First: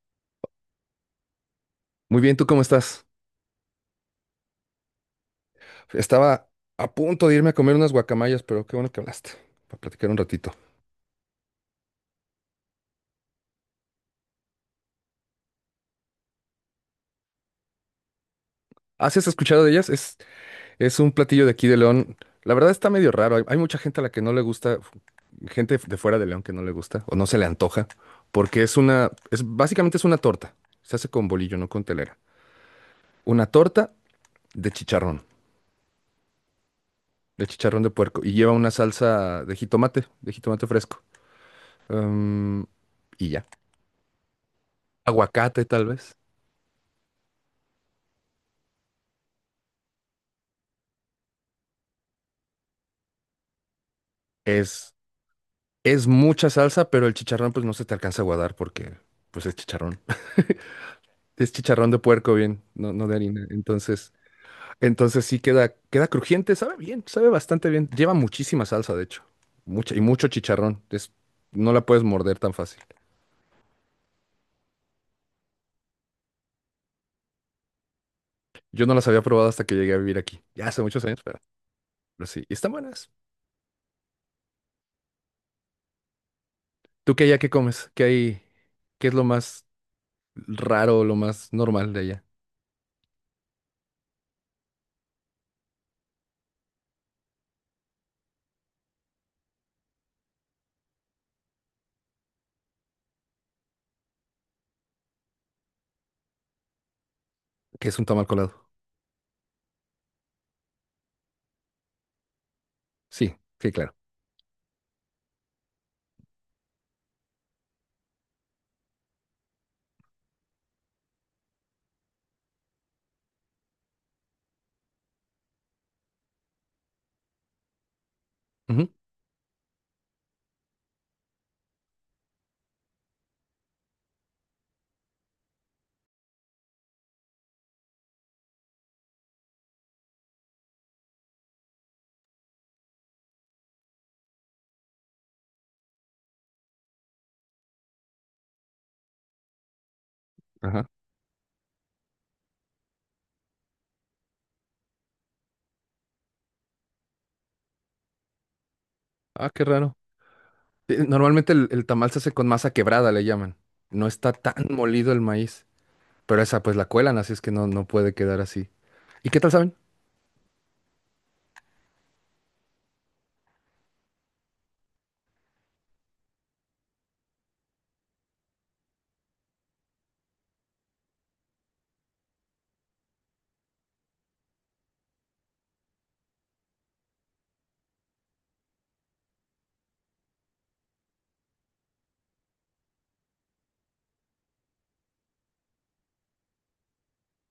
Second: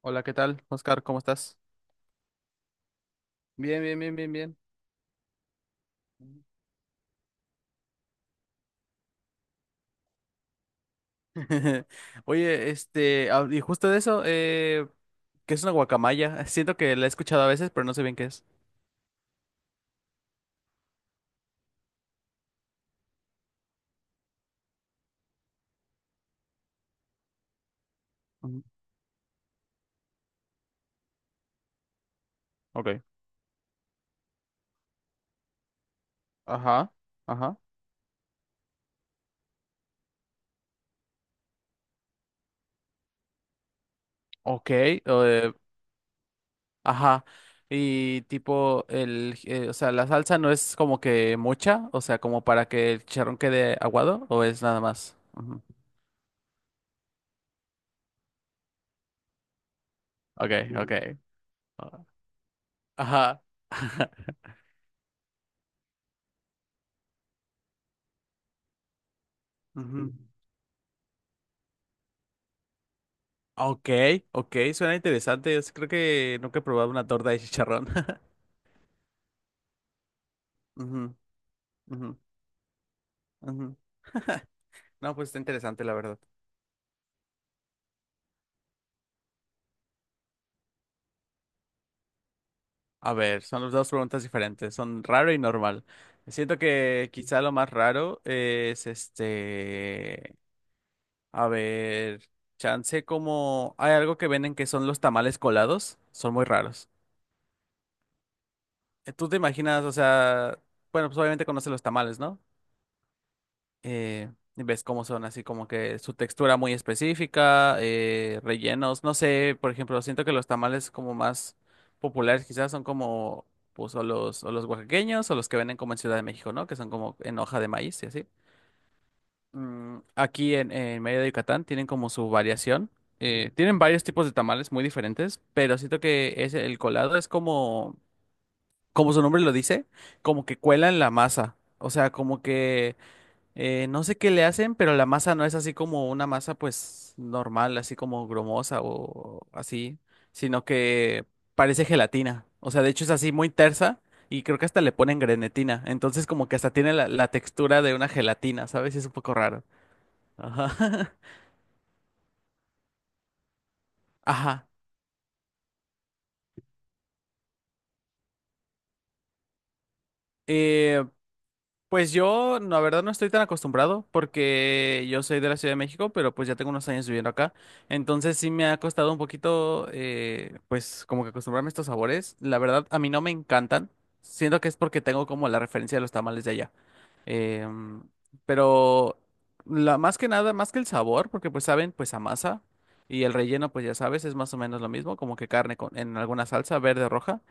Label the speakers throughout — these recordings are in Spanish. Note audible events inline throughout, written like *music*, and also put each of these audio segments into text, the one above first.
Speaker 1: Hola, ¿qué tal, Oscar? ¿Cómo estás?
Speaker 2: Muy bien, ¿tú cómo estás?
Speaker 1: Bien, bien, bien, bien, bien.
Speaker 2: Estaba a punto de irme a comer unas guacamayas, pero qué bueno que hablaste, para platicar un ratito.
Speaker 1: *laughs* Oye, y justo de eso, ¿qué es una guacamaya? *laughs* Siento que la he escuchado a veces, pero no sé bien qué es.
Speaker 2: ¿Has escuchado de ellas? Es un platillo de aquí de León. La verdad está medio raro. Hay mucha gente a la que no le gusta, gente de fuera de León que no le gusta o no se le antoja,
Speaker 1: Ujú.
Speaker 2: porque básicamente es una torta. Se hace con bolillo, no con telera.
Speaker 1: Ok.
Speaker 2: Una torta de chicharrón,
Speaker 1: Ajá,
Speaker 2: de
Speaker 1: ajá.
Speaker 2: chicharrón de puerco, y lleva una salsa de jitomate fresco. Em, y ya.
Speaker 1: Ok,
Speaker 2: Aguacate, tal vez.
Speaker 1: ajá. Y tipo, la salsa no es como que mucha, o sea, como para que el chicharrón quede aguado, o es nada
Speaker 2: Es
Speaker 1: más. Ujú.
Speaker 2: Es mucha salsa, pero el chicharrón pues no se te alcanza a guardar porque pues es chicharrón. *laughs*
Speaker 1: Ok, ok.
Speaker 2: Es chicharrón
Speaker 1: Ah,
Speaker 2: de puerco bien, no de
Speaker 1: ajá.
Speaker 2: harina. Entonces,
Speaker 1: *laughs*
Speaker 2: entonces sí queda crujiente, sabe bien, sabe bastante bien. Lleva muchísima salsa, de hecho. Mucha y
Speaker 1: Ujú.
Speaker 2: mucho chicharrón. No la puedes morder tan fácil.
Speaker 1: Ok, ok, suena interesante. Yo sí creo que nunca he probado una torta de chicharrón. *laughs*
Speaker 2: Yo no las había probado hasta que llegué a vivir aquí. Ya hace muchos
Speaker 1: Ujú,
Speaker 2: años,
Speaker 1: ujú,
Speaker 2: pero sí. Y están buenas.
Speaker 1: ujú. No, pues está interesante, la verdad.
Speaker 2: ¿Tú qué allá qué comes? ¿Qué hay? ¿Qué es lo más raro, lo más normal de allá?
Speaker 1: A ver, son las dos preguntas diferentes, son raro y normal. Siento que quizá lo más raro es a ver, chance como hay algo que venden que son los tamales colados, son muy raros.
Speaker 2: ¿Qué es un tamal colado?
Speaker 1: ¿Tú te imaginas, o sea, bueno, pues obviamente conoces los tamales, ¿no?
Speaker 2: Sí, sí, claro.
Speaker 1: eh, y ves cómo son así como que su textura muy específica, rellenos, no sé, por ejemplo, siento que los tamales como más populares quizás son como pues o los oaxaqueños o los que venden como en Ciudad de México, ¿no? Que son como en hoja de maíz y así.
Speaker 2: Ujú,
Speaker 1: En Mérida de Yucatán tienen como su variación. Tienen varios tipos de tamales muy diferentes, pero siento que es el colado es como, como su nombre lo dice, como que cuelan la masa. O sea, como que no sé qué le hacen, pero la masa no es así como una masa pues normal, así como grumosa o así, sino
Speaker 2: ajá.
Speaker 1: que parece gelatina. O sea, de hecho es así muy tersa y creo que hasta le ponen grenetina. Entonces como que hasta tiene la textura de una gelatina, ¿sabes? Es un poco
Speaker 2: Ah, qué
Speaker 1: raro.
Speaker 2: raro. Sí,
Speaker 1: Ajá.
Speaker 2: normalmente el tamal se hace con masa quebrada, le llaman. No
Speaker 1: *laughs*
Speaker 2: está tan
Speaker 1: Ajá.
Speaker 2: molido el maíz, pero esa pues la cuelan, así es que no, no puede quedar así. ¿Y qué tal saben?
Speaker 1: Eh, Pues yo, la verdad, no estoy tan acostumbrado porque yo soy de la Ciudad de México, pero pues ya tengo unos años viviendo acá. Entonces sí me ha costado un poquito, pues como que acostumbrarme a estos sabores. La verdad, a mí no me encantan. Siento que es porque tengo como la referencia de los tamales de allá. Em, pero más que nada, más que el sabor, porque pues saben, pues a masa y el relleno, pues ya sabes, es más o menos lo mismo, como que carne con, en alguna salsa verde o roja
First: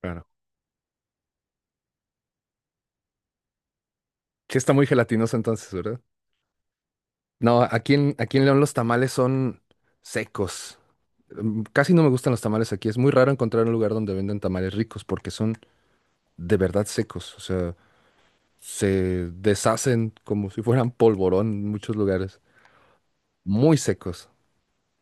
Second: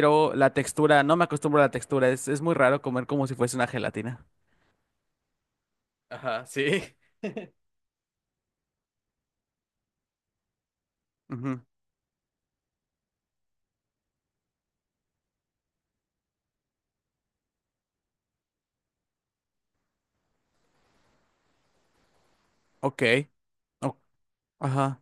Speaker 2: Claro.
Speaker 1: la textura, no me acostumbro a la textura, es muy raro comer como si fuese una gelatina.
Speaker 2: Sí está muy gelatinoso entonces, ¿verdad?
Speaker 1: Ajá, sí.
Speaker 2: No, aquí en León los tamales son secos. Mm,
Speaker 1: Ujú,
Speaker 2: casi no me gustan los tamales aquí. Es muy raro encontrar un lugar donde venden tamales ricos porque son de verdad secos. O sea, se deshacen como si fueran polvorón en muchos lugares.
Speaker 1: Ok,
Speaker 2: Muy
Speaker 1: o-
Speaker 2: secos.
Speaker 1: ajá.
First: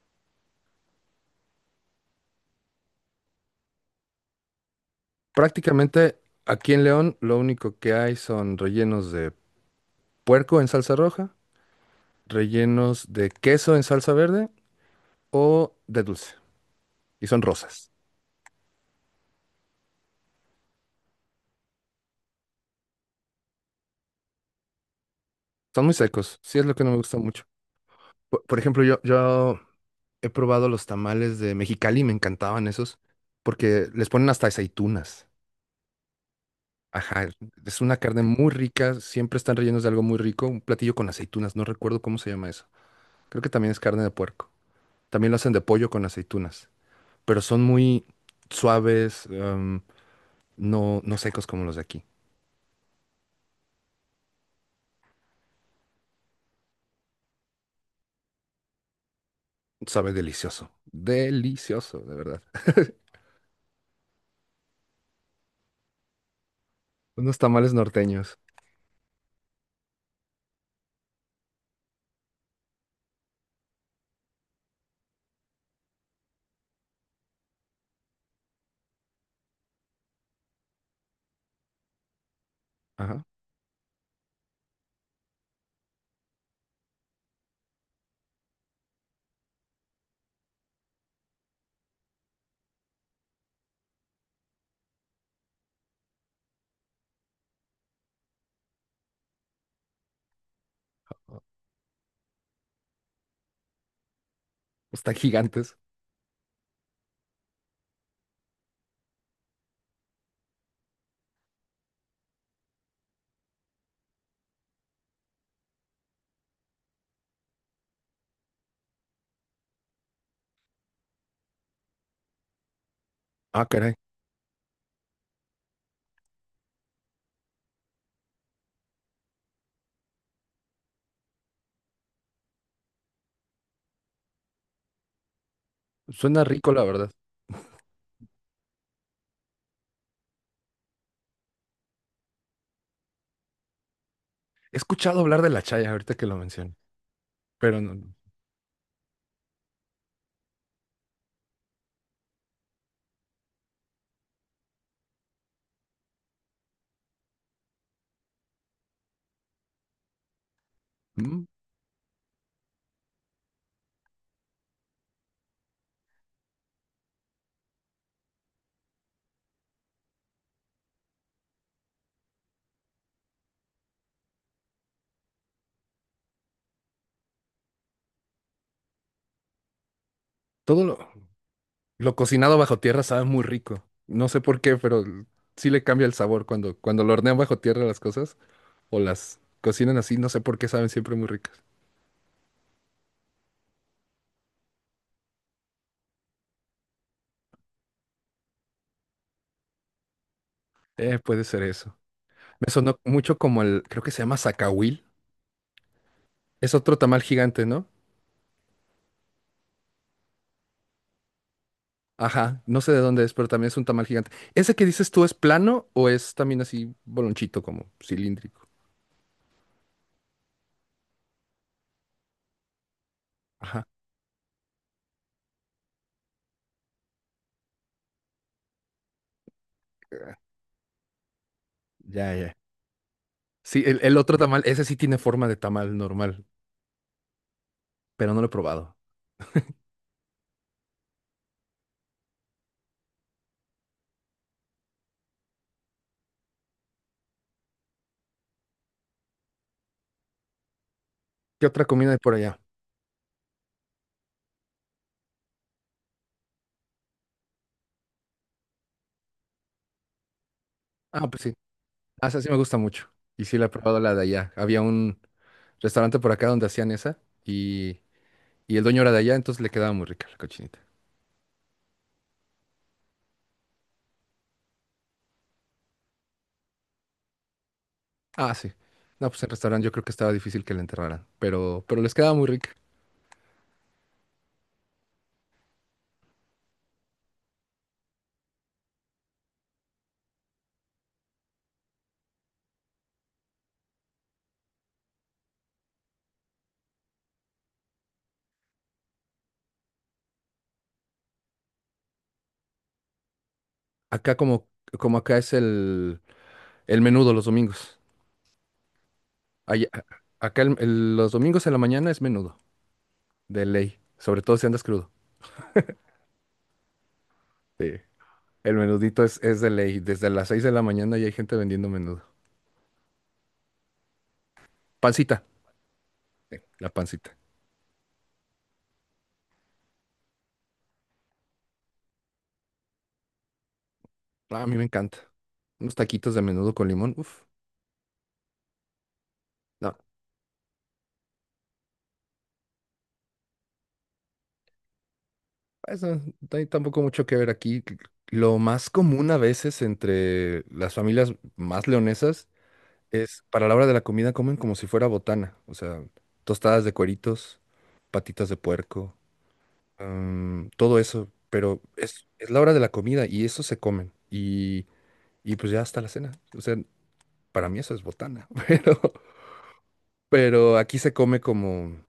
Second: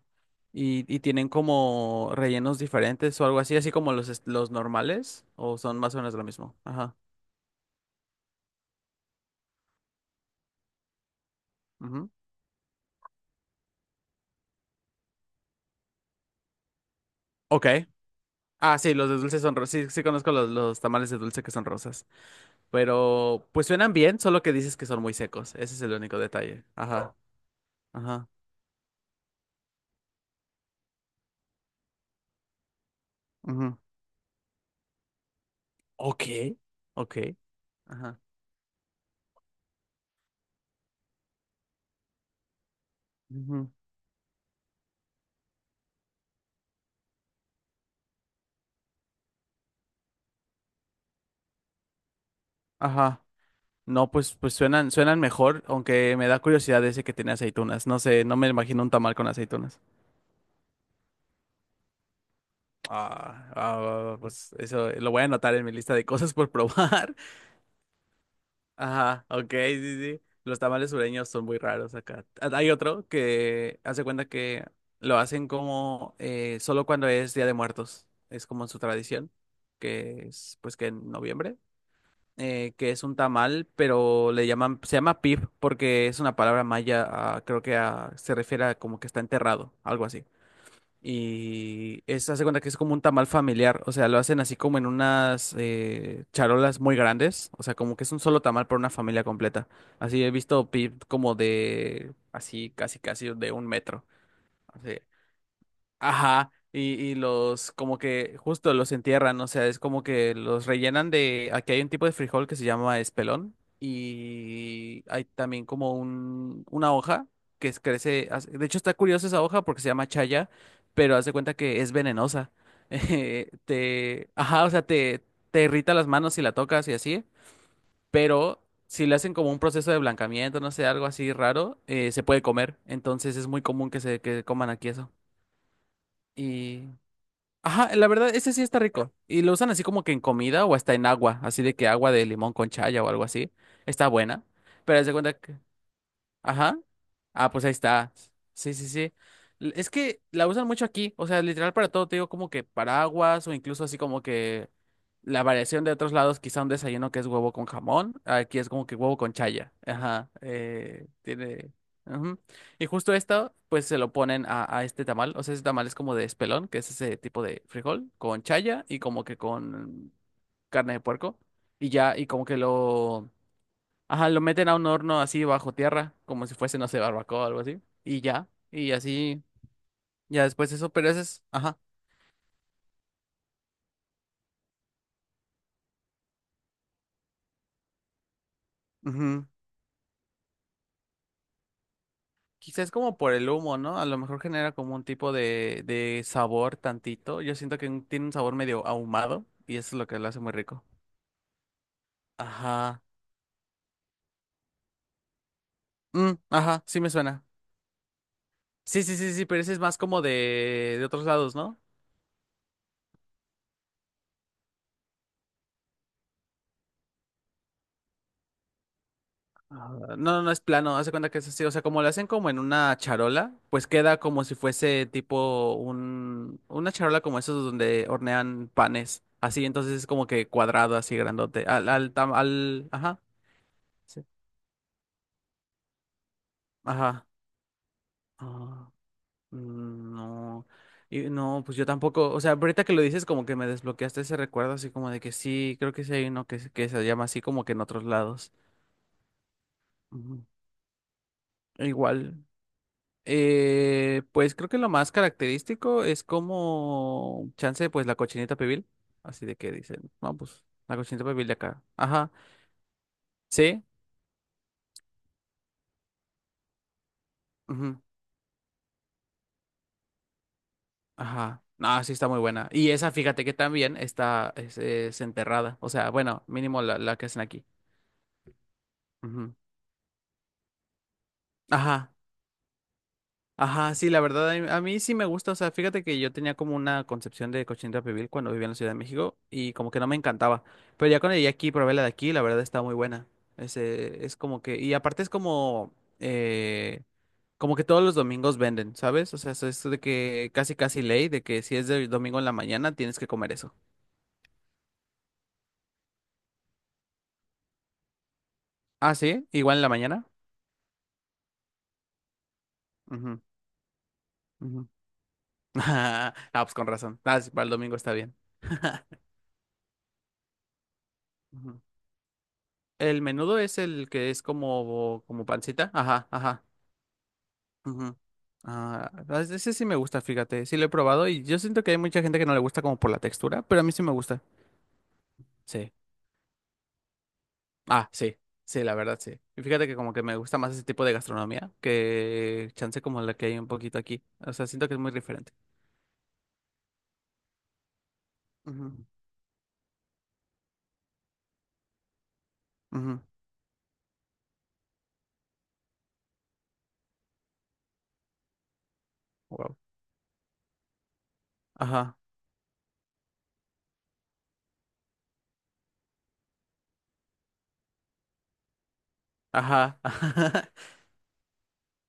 Speaker 1: ¿y tienen como rellenos diferentes o algo así, así como los normales? ¿O son más o menos
Speaker 2: Prácticamente
Speaker 1: lo mismo?
Speaker 2: aquí en
Speaker 1: Ajá.
Speaker 2: León lo único que hay son rellenos de puerco en salsa roja,
Speaker 1: ujú,
Speaker 2: rellenos de queso en salsa verde o de dulce. Y son
Speaker 1: Ok.
Speaker 2: rosas.
Speaker 1: Ah, sí, los de dulce son rosas. Sí, sí conozco los tamales de dulce que son rosas. Pero pues suenan bien, solo que dices que son muy secos. Ese es
Speaker 2: Son
Speaker 1: el
Speaker 2: muy
Speaker 1: único
Speaker 2: secos. Sí
Speaker 1: detalle.
Speaker 2: es lo que no me
Speaker 1: Ajá.
Speaker 2: gusta mucho.
Speaker 1: Ajá.
Speaker 2: Por ejemplo, yo he probado los tamales de Mexicali, me encantaban esos,
Speaker 1: ujú,
Speaker 2: porque les ponen hasta aceitunas.
Speaker 1: Ok.
Speaker 2: Ajá,
Speaker 1: Ok.
Speaker 2: es una
Speaker 1: Ajá.
Speaker 2: carne muy rica, siempre están rellenos de algo muy rico, un platillo con aceitunas, no recuerdo cómo se llama eso. Creo que
Speaker 1: ujú,
Speaker 2: también es carne de puerco. También lo hacen de pollo con aceitunas, pero son muy suaves, no, no secos como los de aquí.
Speaker 1: Ajá. No, pues suenan mejor, aunque me da curiosidad ese que tiene aceitunas. No sé, no me imagino un tamal con aceitunas.
Speaker 2: Sabe delicioso. Delicioso, de verdad.
Speaker 1: Ah, ah, pues eso lo voy a anotar en mi lista de cosas por probar.
Speaker 2: Unos tamales norteños.
Speaker 1: *laughs* Ajá, ok, sí, sí. Los tamales sureños son muy raros acá. Ah, hay otro que hace cuenta que lo hacen como solo cuando es Día de Muertos. Es como su tradición, que es pues que en noviembre. Que es un
Speaker 2: Ajá.
Speaker 1: tamal, pero le llaman, se llama pib porque es una palabra maya, creo que se refiere a como que está enterrado, algo así. Y es, hace cuenta que es como un tamal familiar, o sea, lo hacen así como en unas charolas muy grandes, o sea, como que es un solo tamal para una familia completa. Así he visto pib como de, así, casi, casi de un metro.
Speaker 2: Están gigantes.
Speaker 1: Ajá, y los como que justo los entierran, o sea, es como que los rellenan de, aquí hay un tipo de frijol que se llama espelón y hay también como una hoja crece, de hecho está curiosa esa hoja porque se llama chaya, pero haz de cuenta que es venenosa. *laughs*
Speaker 2: Ah, caray.
Speaker 1: Ajá, te irrita las manos si la tocas y así, pero si le hacen como un proceso de blancamiento, no sé, algo así raro, se puede comer, entonces es muy común que se que coman aquí eso.
Speaker 2: Suena rico, la verdad.
Speaker 1: Ajá, la verdad, ese sí está rico. Y lo usan así como que en comida o hasta en agua, así de que agua de limón con chaya o algo así. Está buena.
Speaker 2: He
Speaker 1: Pero haz de
Speaker 2: escuchado
Speaker 1: cuenta
Speaker 2: hablar de
Speaker 1: que,
Speaker 2: la chaya ahorita que lo menciono,
Speaker 1: ajá. Ah, pues ahí
Speaker 2: pero no.
Speaker 1: está.
Speaker 2: No.
Speaker 1: Sí, sí, sí. Es que la usan mucho aquí, o sea, literal para todo, te digo como que paraguas o incluso así como que la variación de otros lados, quizá un desayuno que es huevo con jamón, aquí es como que huevo con chaya. Ajá,
Speaker 2: Mm,
Speaker 1: tiene... ujú. Y justo esto, pues se lo ponen a este tamal, o sea, ese tamal es como de espelón, que es ese tipo de frijol, con chaya y como que con carne de puerco, y ya, y como que lo... Ajá, lo meten a un horno así bajo tierra, como si fuese, no sé, barbacoa o algo así. Y ya, y así, ya después
Speaker 2: todo
Speaker 1: eso, pero ese es, ajá.
Speaker 2: lo cocinado bajo tierra sabe muy rico. No sé por qué, pero sí le cambia el sabor cuando, cuando lo hornean bajo tierra las cosas o las
Speaker 1: ujú.
Speaker 2: cocinan así. No sé por qué saben siempre muy ricas.
Speaker 1: Quizás como por el humo, ¿no? A lo mejor genera como un tipo de sabor tantito. Yo siento que tiene un sabor medio ahumado y eso es lo que lo hace muy rico.
Speaker 2: Puede ser eso. Me sonó
Speaker 1: Ajá.
Speaker 2: mucho como el, creo que se llama zacahuil.
Speaker 1: Mm,
Speaker 2: Es
Speaker 1: ajá,
Speaker 2: otro
Speaker 1: sí me
Speaker 2: tamal
Speaker 1: suena.
Speaker 2: gigante, ¿no?
Speaker 1: Sí, sí, sí, sí, pero ese es más como de otros lados, ¿no?
Speaker 2: Ajá, no sé de dónde es, pero también es un tamal gigante. ¿Ese que dices tú es plano o es también así bolonchito, como cilíndrico?
Speaker 1: Ah, No, no, es plano, hace cuenta que es así, o sea, como lo hacen como en una charola,
Speaker 2: Ajá.
Speaker 1: pues queda como si fuese tipo una charola como esos donde hornean panes, así, entonces es como que cuadrado, así grandote,
Speaker 2: Ya, ya.
Speaker 1: ajá,
Speaker 2: Sí, el
Speaker 1: sí,
Speaker 2: otro tamal, ese sí tiene forma de tamal normal,
Speaker 1: ajá,
Speaker 2: pero no lo he
Speaker 1: ah,
Speaker 2: probado.
Speaker 1: mm, no, y no, pues yo tampoco, o sea, ahorita que lo dices como que me desbloqueaste ese recuerdo, así como de que sí, creo que sí hay uno que, que se llama así como que en otros lados, Ujú.
Speaker 2: ¿Qué otra comida hay por
Speaker 1: Igual.
Speaker 2: allá?
Speaker 1: Pues creo que lo más característico es como chance, pues la cochinita pibil. Así de que dicen, no, pues la cochinita
Speaker 2: Ah, pues
Speaker 1: pibil de
Speaker 2: sí.
Speaker 1: acá.
Speaker 2: Ah,
Speaker 1: Ajá,
Speaker 2: esa sí me gusta mucho. Y sí la he
Speaker 1: sí,
Speaker 2: probado la de allá. Había un restaurante por acá donde hacían esa
Speaker 1: ujú,
Speaker 2: y el dueño era de allá, entonces le quedaba muy rica la cochinita.
Speaker 1: Ajá. No, sí está muy buena. Y esa, fíjate que también está es enterrada. O sea, bueno, mínimo la que hacen aquí.
Speaker 2: Ah, sí. No, pues el
Speaker 1: Ujú.
Speaker 2: restaurante yo creo que estaba difícil que la enterraran, pero les
Speaker 1: Ajá.
Speaker 2: quedaba muy rica.
Speaker 1: Ajá, sí, la verdad, a mí sí me gusta. O sea, fíjate que yo tenía como una concepción de cochinita pibil cuando vivía en la Ciudad de México y como que no me encantaba. Pero ya cuando llegué aquí, probé la de aquí, la verdad está muy buena. Ese, es como que, y aparte es como, eh, como que todos los domingos venden, ¿sabes? O sea, eso es de que casi casi ley, de que si es de domingo en la mañana, tienes que comer eso.
Speaker 2: Acá como, como acá es el... El menudo los domingos.
Speaker 1: Ah, sí, igual en
Speaker 2: Allá-
Speaker 1: la mañana.
Speaker 2: acá los domingos en la mañana es menudo,
Speaker 1: Ujú,
Speaker 2: de ley. Sobre todo si andas
Speaker 1: ujú.
Speaker 2: crudo.
Speaker 1: *laughs* Ah, pues con razón. Ah, sí, para el
Speaker 2: Sí.
Speaker 1: domingo está bien.
Speaker 2: El menudito es de ley. Desde las 6 de la mañana ya hay gente vendiendo menudo.
Speaker 1: El menudo es el que es como,
Speaker 2: Pancita.
Speaker 1: como pancita. Ajá,
Speaker 2: Sí,
Speaker 1: ajá.
Speaker 2: la pancita.
Speaker 1: ujú. Ah, ah, ese sí me gusta, fíjate. Sí lo he probado y yo siento que hay mucha gente que no le gusta como por la textura, pero a mí sí me gusta.
Speaker 2: Ah, a mí me encanta.
Speaker 1: Sí.
Speaker 2: Unos taquitos de menudo con limón. Uf.
Speaker 1: Ah, sí. Sí, la verdad, sí. Y fíjate
Speaker 2: No,
Speaker 1: que como que me gusta más ese tipo de gastronomía que chance como la que hay un poquito aquí. O sea, siento que es muy diferente.
Speaker 2: eso no hay tampoco mucho que ver aquí. Lo más común a veces entre las familias más leonesas
Speaker 1: Ujú, ujú.
Speaker 2: es para la hora de la comida comen como si fuera botana. O sea, tostadas de cueritos, patitas de puerco,
Speaker 1: Wow.
Speaker 2: mm, todo eso, pero
Speaker 1: Ajá,
Speaker 2: es la hora de la comida y eso se comen y pues ya hasta la cena. O sea, para mí eso es botana, *laughs*
Speaker 1: ajá.
Speaker 2: pero
Speaker 1: *laughs*
Speaker 2: aquí se come como,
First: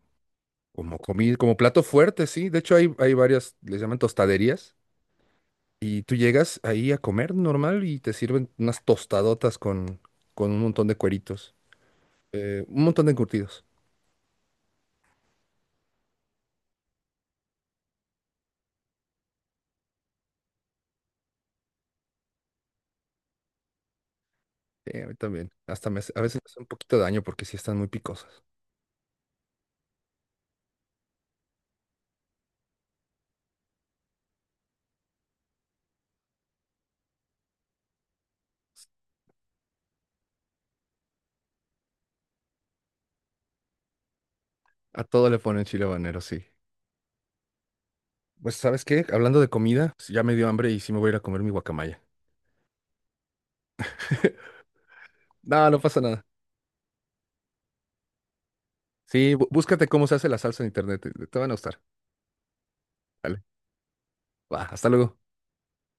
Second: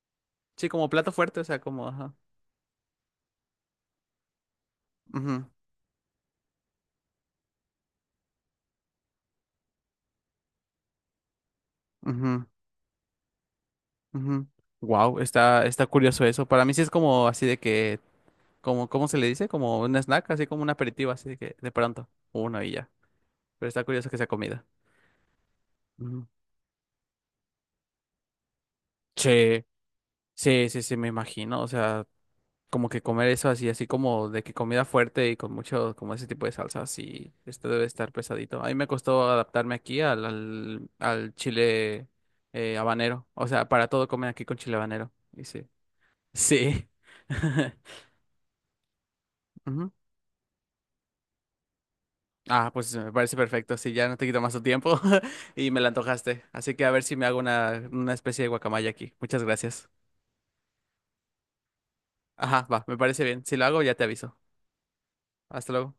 Speaker 1: Sí, como
Speaker 2: como
Speaker 1: plato
Speaker 2: comida,
Speaker 1: fuerte, o
Speaker 2: como
Speaker 1: sea,
Speaker 2: plato
Speaker 1: como, ajá.
Speaker 2: fuerte, sí. De hecho hay varias, les llaman tostaderías
Speaker 1: Ujú,
Speaker 2: y tú llegas ahí a comer normal y te sirven unas tostadotas con un montón de cueritos,
Speaker 1: ujú.
Speaker 2: un montón de encurtidos.
Speaker 1: Wow, está curioso eso. Para mí sí es como así de que, como, ¿cómo se le dice? Como un snack, así como un aperitivo, así de que de pronto, uno y ya. Pero está curioso que sea comida.
Speaker 2: Sí, a mí también. A
Speaker 1: Ujú.
Speaker 2: veces me hace un poquito de daño porque sí están muy picosas.
Speaker 1: Sí, sí, sí, sí, me imagino. O sea, como que comer eso así, así como de que comida fuerte y con mucho, como ese tipo de salsa, sí, esto debe estar pesadito. A mí me costó adaptarme aquí al chile habanero. O sea, para todo comen aquí con chile
Speaker 2: A
Speaker 1: habanero.
Speaker 2: todo le
Speaker 1: Y
Speaker 2: ponen
Speaker 1: sí.
Speaker 2: chile habanero, sí.
Speaker 1: Sí. *laughs*
Speaker 2: Pues, ¿sabes qué? Hablando de
Speaker 1: Ujú.
Speaker 2: comida, pues, ya me dio hambre y sí me voy a ir a comer mi guacamaya.
Speaker 1: Ah, pues me parece perfecto. Sí, ya no te quito más
Speaker 2: *laughs*
Speaker 1: tu tiempo *laughs*
Speaker 2: No,
Speaker 1: y me
Speaker 2: no
Speaker 1: la
Speaker 2: pasa nada.
Speaker 1: antojaste. Así que a ver si me hago una especie de guacamaya aquí.
Speaker 2: Sí,
Speaker 1: Muchas
Speaker 2: búscate
Speaker 1: gracias.
Speaker 2: cómo se hace la salsa en internet. Te van a gustar.
Speaker 1: Ajá, va, me parece
Speaker 2: Vale.
Speaker 1: bien. Si lo hago, ya te aviso.
Speaker 2: Va, hasta luego.
Speaker 1: Hasta luego.